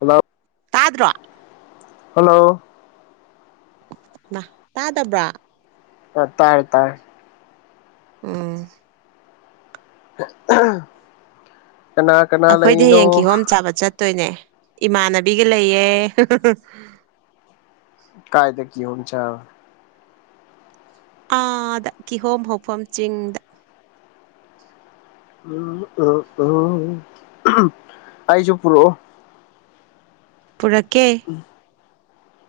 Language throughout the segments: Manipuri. ꯍꯜꯂꯧ ꯇꯥꯗ꯭ꯔꯣ ꯍꯜꯂꯣ ꯑ ꯇꯥꯗꯕ꯭ꯔꫭ ꯇꯥꯔꯦ ꯇꯥꯔ‌ꯦ ꯎꯝ ꯀꯅꯥ ꯀꯅꯥ ꯑꯩꯈꯣꯏꯗꯤ ꯂꯩꯅꯣ ꯍꯌꯦꯡ ꯀꯤꯍꯣꯝ ꯆꯥꯕ ꯆꯠꯇꯣꯏꯅꯦ ꯏꯃꯥꯟꯅꯕꯤꯒ ꯂꯩꯌꯦ ꯀꯥꯏꯗ ꯀꯤꯍꫭꯝ ꯆꯥꯕ ꯑꯥꯗ ꯀꯤꯍꯣꯝ ꯍꯧꯐꯝ ꯆꯤꯡꯗ ꯎꯝ ꯎꯝ ꯎꯝ ꯑꯩꯁꯨ ꯄꯨꯔꯛꯑꫭ ꯄꯨꯔꯛꯀꯦ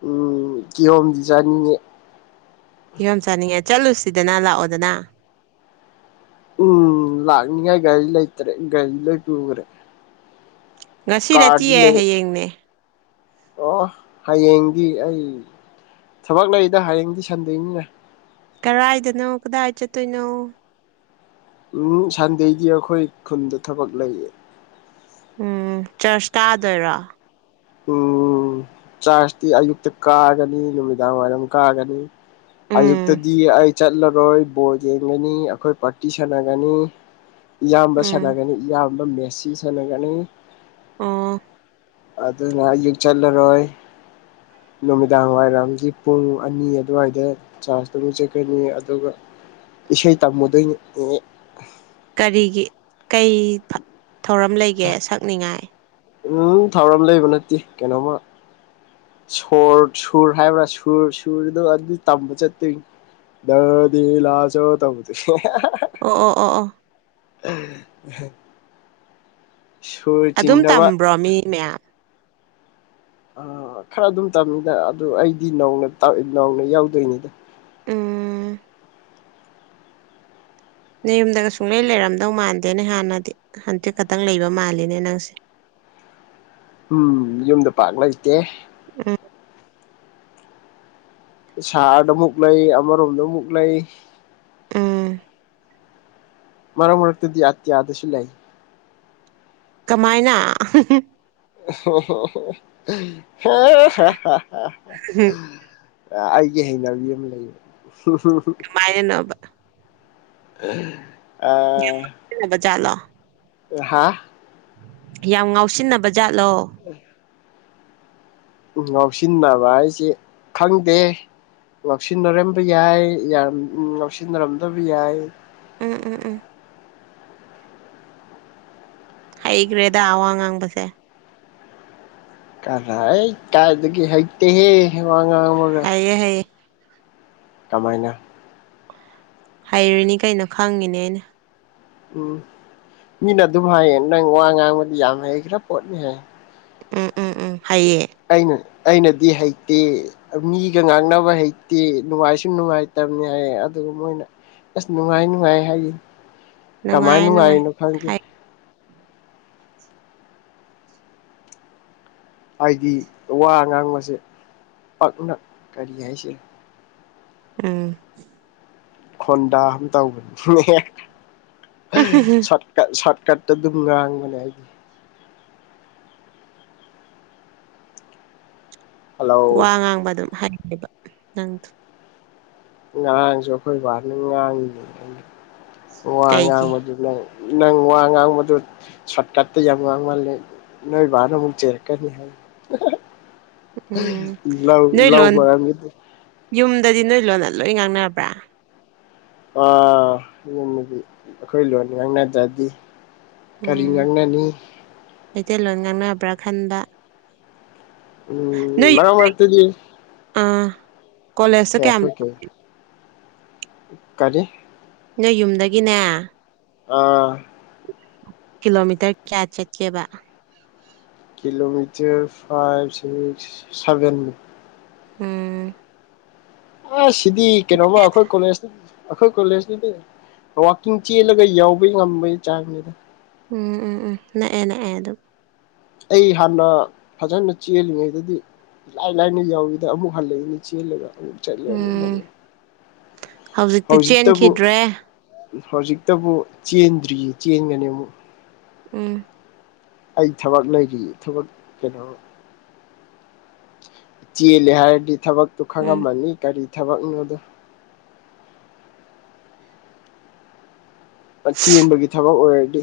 ꯎꯝ ꯀꯤꯍꯣꯝꯗꯤ ꯆꯥꯅꯤꯡꯉꯦ ꯐꯤꯕꯝ ꯆꯥꯅꯤꯡꯉꯦ ꯆꯠꯂꯨꯁꯤꯗꯅ ꯂꯥꯛꯑꯣꯗꯅ ꯎꯝ ꯂꯥꯛꯅꯤꯉꯥꯏ ꯒꯥꯔꯤ ꯂꯩꯇꯔ‌ꯦ ꯒꯥꯔꯤ ꯂꫭꯏ ꯄꯨꯒ꯭ꯔꯦ ꯉꯁꯤ ꯅꯠꯇꯤꯑꯦ ꯂꯩ ꯍꯌꯦꯡꯅꯦ ꯑꯣ ꯍꯌꯦꯡꯗꯤ ꯑꯩ ꯊꯕꯛ ꯂꯩꯔꯤꯗ ꯍꯌꯦꯡꯗꯤ ꯁꯟꯗ‌ꯦꯅꯤꯅ ꯀꯗꯥꯥꯏꯏꯗꯅꯣ ꯀꯗꯥꯏ ꯆꯠꯇꯣꯏꯅꯣ ꯎꯝ ꯁꯟꯗꯩꯗꯤ ꯑꯩꯈꯣꯏ ꯈꯨꯟꯗ ꯊꯕꯛ ꯂꯩꯌꯦ ꯎꯝ ꯆꯔꯆ ꯇꯥꯗꯣꯏꯔꯣ ꯎꯝ ꯆꯥꯥꯁꯇꯤ ꯑꯌꯨꯛꯇ ꯀꯥꯒꯅꯤ ꯅꯨꯃꯤꯗꯥꯡ ꯋꯥꯏꯔꯝ ꯀꯥꯒꯅꯤ ꯎꯝ ꯑꯌꯨꯛꯇꯗꯤ ꯑꯩ ꯆꯠꯂꯔꯣꯏ ꯕꯣꯜ ꯌꯦꯡꯒꯅꯤ ꯑꯩꯈꯣꯏ ꯄꯥꯔꯇꯤ ꯁꯥꯟꯅꯒꯅꯤ [unintelligible] ꯏꯌꯥꯝꯕ ꯎꯝ ꯁꯥꯟꯅꯒꯅꯤ ꯏꯌꯥꯝꯕ ꯃꯦꯁꯤ ꯁꯥꯟꯅꯒꯅꯤ ꯑꯥ ꯑꯗꯨꯅ ꯌꯦꯛ ꯆꯠꯂꯔꯣꯏ ꯅꯨꯃꯤꯗꯥꯡ ꯋꯥꯏꯔꯝꯒꯤ ꯄꯨꯡ ꯑꯅꯤ ꯑꯗꯨꯋꯥꯏꯗ ꯆꯥꯔꯖꯇꯨꯃꯤ ꯆꯠꯀꯅꯤ ꯑꯗꯨꯒ ꯏꯁꯩ ꯇꯝꯃꯨꯗꯣꯏꯅꯤ ꯑꯦꯑꯦ ꯀꯔꯤꯒꯤ ꯀꯩ ꯊꯧꯔꯝ ꯂꯩꯒꯦ ꯁꯛꯅꯤꯡꯉꯥꯏ ꯎꯝ ꯊꯧꯔꯝ ꯂꯩꯕ ꯅꯠꯇꯦ ꯀꯩꯅꯣꯝꯃ ꯁꯣꯔ ꯁꯨꯔ ꯍꯥꯏꯕ꯭ꯔꯥ ꯁꯨꯔ ꯁꯨꯔꯗꯣ ꯑꯗꯨ ꯇꯝꯕ ꯆꯠꯇꯣꯏꯅꯤ ꯗꯗꯤ ꯂꯥ ꯆꯣ ꯇꯕꯗꯨ ꯑꯣ ꯑꯣ ꯑꯣ ꯑꯣ ꯑ ꯍ ꯑꯗꯨꯝ ꯆꯤꯡꯅꯕ ꯇꯝꯕ꯭ꯔꯣ ꯃꯤ ꯃꯌꯥꯝ ꯑ ꯈꯔ ꯑꯗꯨꯝ ꯇꯝꯃꯤꯗ ꯑꯗꯨ ꯑꯩꯗꯤ ꯅꯧꯅ ꯇ ꯅꯧꯅ ꯌꯥꯎꯗꯣꯏꯅꯤꯗ ꯎꯝꯍ ꯅ ꯌꯨꯝꯗꯒ ꯁꯨꯡꯂꯩ ꯂꯩꯔꯝꯗꯧ ꯃꯥꯟꯗꯦꯅꯦ ꯍꯥꯟꯅꯗꯤ ꯍꯟꯇꯛ ꯈꯛꯇꯪ ꯂꯩꯕ ꯃꯥꯜꯂꯤꯅꯦ ꯅꯪꯁꯦ ꯎꯝ ꯌꯨꯝꯗ ꯄꯥꯛ ꯂꯩꯇꯦ [unintelligible] ꯁꯍꯔꯗ ꯑꯃꯨꯛ ꯂꯩ ꯑꯃꯔꯣꯝꯗ ꯑꯃꯨꯛ ꯂꯩ ꯑꯥ ꯃꯔꯛ ꯃꯔꯛꯇꯗꯤ ꯑꯇꯤꯌꯥ ꯗꯁꯨ ꯂꯩ ꯀꯃꯥꯏꯅ [unintelligible] ꯍ ꯍ ꯍ ꯍ ꯑ ꯑꯩꯒꯤ ꯍꯩꯅꯕꯤ ꯑꯃ ꯂꯩꯌꯦ ꯍꯝ ꯍꯝ ꯍꯝ ꯀꯃꯥꯏꯅ ꯅꯣꯕ ꯑꯍ ꯌꯥꯝ ꯉꯥꯎꯁꯤꯟꯅꯕ ꯖꯥꯠꯂꯣ ꯔꯍꯥ ꯌꯥꯝ ꯉꯥꯎꯁꯤꯟꯅꯕ ꯖꯥꯠꯂꯣ [unintelligible] ꯎꯝ ꯉꯥꯎꯁꯤꯟꯅꯕ ꯍꯥꯏꯁꯦ ꯈꯪꯗꯦ ꯉꯥꯎꯁꯤꯟꯅꯔꯝꯕ ꯌꯥꯏ ꯌꯥꯔꯝ ꯉꯥꯎꯁꯤꯟꯅꯔꯝꯗꯕ ꯌꯥꯏ ꯎꯝ ꯎꯝ ꯎꯝ ꯍꯩꯒ꯭ꯔꯦꯗ ꯑꯋꯥ ꯉꯥꯡꯕꯁꯦ ꯀꯃꯥꯏꯇ ꯀꯥꯏꯗꯒꯤ ꯍꯩꯇꯦꯍꯦ ꯋꯥ ꯉꯥꯡꯕꯒ ꯍꯌꯦ ꯍꯌꯦ ꯀꯃꯥꯏꯅ ꯍꯩꯔꯤꯅꯤ ꯀꯩꯅꯣ ꯈꯪꯉꯤꯅꯦ ꯑꯩꯅ ꯎꯝ ꯃꯤꯅ ꯑꯗꯨꯝ ꯍꯥꯏꯌꯦ ꯅꯪ ꯋꯥ ꯉꯥꯡꯕꯗꯤ ꯌꯥꯝ ꯍꯩꯈ꯭ꯔꯥ ꯄꯣꯠꯅꯤ ꯍꯥꯏꯌꯦ ꯎꯝ ꯎꯝ ꯎꯝ ꯍꯏꯌꯦ ꯑꯩꯅ ꯑꯩꯅꯗꯤ ꯍꯩꯇꯦ ꯃꯤꯒ ꯉꯥꯡꯅꯕ ꯍꯩꯇꯦ ꯅꯨꯡꯉꯥꯏꯁꯨ ꯅꯨꯡꯉꯥꯏꯇꯕꯅꯤ ꯍꯥꯏꯌꯦ ꯑꯗꯨ ꯃꯣꯏꯅ ꯑꯁ ꯅꯨꯡꯉꯥꯏ ꯅꯨꯡꯉꯥꯏ ꯍꯥꯏꯌꯦ ꯀꯃꯥꯏ ꯅꯨꯡꯉꯥꯏ ꯅꯨꯡꯉꯥꯏ ꯅꯨꯡꯉꯥꯏꯔꯤꯅꯣ ꯈꯪꯗꯦ ꯍꯥꯏ ꯍꯥꯏꯗꯤ ꯋꯥ ꯉꯥꯡꯕꯁꯦ ꯄꯛꯅ ꯀꯔꯤ ꯍꯥꯏꯁꯤꯒꯦ ꯎꯝ ꯈꯣꯟꯗꯥ ꯑꯃꯝ ꯇꯧꯕꯅꯤꯅꯦꯠ ꯁꯠ ꯀꯠ ꯀꯠꯇ ꯑꯗꯨꯝ ꯉꯥꯡꯕꯅꯦ ꯑꯩꯗꯤ ꯋꯥ ꯍꯜꯂꯣ ꯉꯥꯡꯕ ꯑꯗꯨꯝ ꯍꯩꯌꯦꯕ ꯅꯪꯗꯨ ꯅꯥꯍꯟꯁꯨ ꯑꯈꯣꯏ ꯕꯥꯅ ꯉꯥꯡꯉꯤꯅꯦ ꯋꯥ ꯀꯩꯒꯤ ꯉꯥꯡꯕꯗꯤꯃꯩ ꯅꯪ ꯋꯥ ꯉꯥꯡꯕꯗꯨ ꯁꯣꯠ ꯀꯠꯇ ꯌꯥꯝ ꯉꯥꯡꯃꯜꯂꯦ ꯅꯣꯏ ꯕꯅ ꯑꯃꯨꯛ ꯆꯩꯔꯛꯀꯅꯤ [unintelligible] ꯎꯝ [unintelligible] ꯂꯧ ꯅꯣꯏ ꯂꯧ ꯂꯣꯟ ꯌꯨꯝꯗꯗꯤ ꯅꯣꯏ ꯂꯣꯟꯅ ꯂꯣꯏ ꯉꯥꯡꯅꯕ꯭ꯔꯥ ꯑꯥ ꯌꯨꯝꯗꯗꯤ ꯑꯩꯈꯣꯏ ꯂꯣꯟ ꯉꯥꯡꯅꯗ꯭ꯔꯗꯤ ꯀꯔꯤ ꯎꯝ ꯉꯪꯅꯅꯤ ꯃꯩꯇꯩꯂꯣꯟ ꯉꯥꯡꯅꯕ꯭ꯔꯥ ꯈꯟꯕ ꯎꯝ ꯅꯣꯏ ꯃꯔꯛ ꯃꯔꯛꯇꯗꯤ ꯑꯥ ꯀꯣꯂꯦꯖ ꯀꯩ ꯀꯌꯥꯝ ꯑꯩꯈꯣꯏ ꯀꯩ ꯀꯔꯤ ꯅꯣꯏ ꯌꯨꯝꯗꯒꯤꯅꯦ ꯑꯥ ꯀꯤꯂꯣꯃꯤꯇꯔ ꯀꯌꯥ ꯆꯠꯀꯦꯕ ꯀꯤꯂꯣꯃꯤꯇꯔ ꯐꯥꯏꯚ ꯁꯤꯛꯁ ꯁꯚꯦꯟ ꯃꯨꯛ ꯎꯝ ꯑꯁ ꯁꯤꯗꯤ ꯀꯩꯅꯣꯃ ꯑꯩꯈꯣꯏ ꯀꯣꯂꯦꯁ ꯑꯩꯈꯣꯏ ꯀꯣꯂꯦꯖꯇꯗꯤ ꯋꯥꯀꯤꯡ ꯆꯦꯜꯂꯒ ꯌꯥꯎꯕ ꯉꯝꯕꯒꯤ ꯆꯥꯡꯅꯤꯗ ꯎꯝ ꯎꯝ ꯎꯝ ꯅꯛꯑꯦ ꯅꯛꯑꯦ ꯑꯗꯨꯝ ꯑꯩ ꯍꯥꯟꯅ ꯐꯖꯅ ꯆꯦꯜꯂꯤꯉꯩꯗꯗꯤ ꯂꯥꯏ ꯂꯥꯏꯅ ꯌꯧꯢꯗ ꯑꯃꯨꯛ ꯍꯜꯂꯛꯏꯅꯤ ꯆꯦꯜꯂꯒ ꯑꯃꯨꯛ ꯆꯠꯂꯦ ꯑꯃꯨꯛ ꯍ ꯎꯝ ꯍꯧꯖꯤꯛꯇꯤ ꯍꯧꯖꯤꯛꯇꯕꯨ ꯆꯦꯟꯈꯤꯗ꯭ꯔꯦ ꯍꯧꯖꯤꯛꯇꯕꯨ ꯆꯦꯟꯗ꯭ꯔꯤꯌꯦ ꯆꯦꯟꯒꯅꯤ ꯑꯃꯨꯛ ꯎꯝ ꯑꯩ ꯊꯕꯛ ꯂꯩꯔꯤ ꯊꯕꯛ ꯀꯩꯅꯣ ꯆꯦꯜꯂꯦ ꯍꯥꯏꯔꯗꯤ ꯊꯕꯛꯇꯨ ꯎꯝ ꯈꯪꯉꯝꯃꯅꯤ ꯀꯔꯤ ꯊꯕꯛꯅꯣꯗ ꯃꯆꯦꯟꯕꯒꯤ ꯊꯕꯛ ꯑꯣꯏꯔꯗꯤ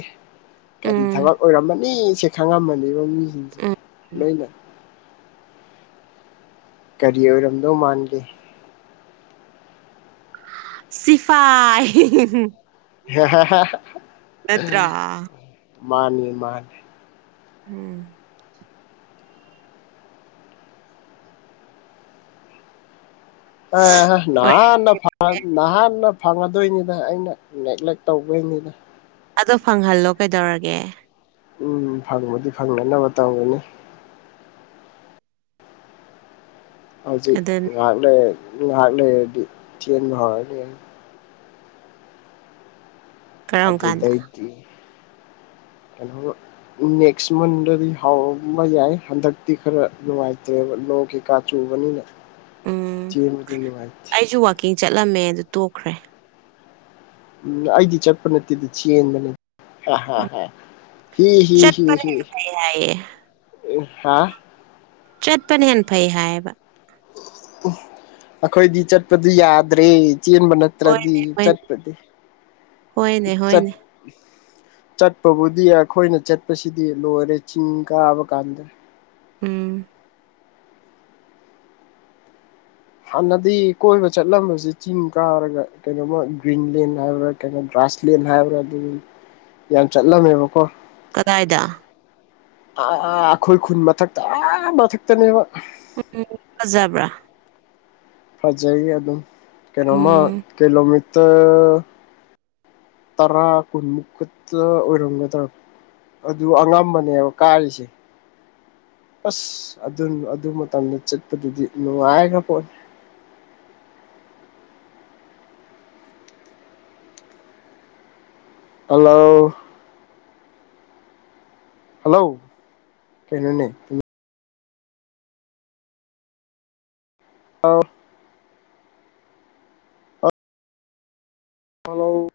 ꯀꯔꯤ ꯎꯝ ꯊꯕꯛ ꯑꯣꯏꯔꯝꯃꯅꯤ ꯁꯦ ꯈꯪꯉꯝꯃꯅꯤꯕ ꯃꯤ ꯎꯝ ꯂꯣꯏꯅ ꯀꯔꯤ ꯑꯣꯏꯔꯝꯗꯧ ꯃꯥꯟꯒꯦ ꯁꯤꯐꯥꯏ [unintelligible] ꯍꯦꯍꯦꯍꯦ ꯅꯠꯇ꯭ꯔꯥ ꯃꯥꯅꯤ ꯃꯥꯅꯤ ꯎꯝ ꯑꯦꯍꯦ ꯑꯣꯏ ꯅꯍꯥꯟꯅ ꯐꯪꯉꯝꯅꯦ ꯅꯍꯥꯟꯅ ꯐꯪꯉꯝ ꯗꯣꯏꯅꯤꯗ ꯑꯩꯅ ꯅꯦꯒ꯭ꯂꯦꯛ ꯇꯧꯕꯣꯏꯅꯤꯗ ꯑꯗꯣ ꯐꯪꯍꯜꯂꯣ ꯀꯩꯗꯧꯔꯒꯦ ꯎꯝ ꯐꯪꯕꯗꯤ ꯐꯪꯅꯅꯕ ꯇꯧꯒꯅꯤ ꯍꯧꯖꯤꯛ ꯑꯗꯨꯅꯤ ꯉꯥꯏꯍꯥꯛ ꯂꯩꯔ ꯉꯥꯏꯍꯥꯛ ꯂꯩꯔꯗꯤ ꯆꯦꯟꯕ ꯍꯧꯔꯅꯤ ꯀꯔꯝ ꯀꯥꯟꯗ ꯑꯗꯨꯗꯩꯗꯤ ꯀꯩꯅ ꯅꯦꯛꯁ ꯃꯟꯗꯗꯤ ꯍꯥꯎꯝꯕ ꯌꯥꯏ ꯍꯟꯗꯛꯇꯤ ꯈꯔ ꯅꯨꯡꯉꯥꯏꯇ꯭ꯔꯦꯕ ꯅꯣ ꯀꯩꯀꯥ ꯆꯨꯕꯅꯤꯅ [inaudible] ꯆꯦꯟꯕꯗꯨꯢ ꯋꯥꯊꯤ ꯀꯤꯡ ꯆꯠꯂꯝꯃꯦ ꯑꯗꯨ ꯇꯣꯛꯈ꯭ꯔꯦ ꯎꯝ ꯑꯩꯗꯤ ꯆꯠꯄ ꯅꯠꯇꯦꯗꯤ ꯆꯦꯟꯕꯅꯤ ꯎꯝ [unintelligible] ꯆꯠꯄꯅ ꯍꯥꯏꯌꯦ [unintelligible] ꯆꯠꯄꯅ ꯍꯦꯟ ꯐꯩ ꯍꯥꯏꯌꯦꯕ ꯎꯝ ꯑꯩꯈꯣꯏꯗꯤ ꯆꯠꯄꯗꯨ ꯌꯥꯗ꯭ꯔꯦ ꯆꯦꯟꯕ ꯅꯠ ꯇꯔꯗꯤ ꯍꯣꯏꯅꯦ ꯍꯣꯏꯅꯦ ꯆꯠꯄꯗꯤ ꯍꯣꯏꯅꯦ ꯍꯣꯏꯅꯦ ꯆꯠ ꯆꯠꯄꯕꯨꯗꯤ ꯌꯥ ꯑꯩꯈꯣꯏꯅ ꯆꯠꯄꯁꯤꯗꯤ ꯂꯣꯏꯔꯦ ꯆꯤꯡ ꯀꯥꯕ ꯀꯥꯟꯗ ꯎꯝ ꯍꯥꯟꯅꯗꯤ ꯀꯣꯏꯕ ꯆꯠꯂꯝꯕꯁꯤ ꯆꯤꯡ ꯀꯥꯔꯒ ꯀꯩꯅꯣꯝꯃ ꯒ꯭ꯔꯤꯟꯂꯦꯟ ꯍꯥꯏꯕ꯭ꯔꯥ ꯀꯩꯅꯣ ꯒ꯭ꯔꯥꯁꯂꯦꯟ ꯍꯥꯏꯕ꯭ꯔꯥ ꯑꯗꯨꯗꯤ ꯌꯥꯝ ꯆꯠꯂꯝꯃꯦꯕꯀꯣ ꯀꯗꯥꯏꯗ ꯑꯥ ꯑꯩꯈꯣꯏ ꯈꯨꯟ ꯃꯊꯛꯇ ꯑꯥ ꯃꯊꯛꯇꯅꯦꯕ ꯎꯝ ꯎꯝ ꯐꯖꯕ꯭ꯔꯥ ꯐꯖꯩꯌꯦ ꯑꯗꯨꯝ ꯀꯩꯅꯣꯃ ꯎꯝ ꯀꯤꯂꯣꯃꯤꯇꯔ ꯇꯔꯥ ꯀꯨꯟꯃꯨꯛ ꯈꯛꯇ ꯑꯣꯏꯔꯝꯒꯗ꯭ꯔ ꯑꯗꯨ ꯑꯉꯝꯕꯅꯦꯕ ꯀꯥꯔꯤꯁꯦ ꯑꯁ ꯑꯗꯨ ꯑꯗꯨ ꯃꯇꯝꯗ ꯆꯠꯄꯗꯨꯗꯤ ꯅꯨꯉꯥꯏꯈ ꯄꯣꯠꯅꯤ ꯍꯜꯂꯥꯎ ꯍꯂꯧ ꯀꯩꯅꯣꯅꯦ [unintelligible] ꯍꯥꯂꯧ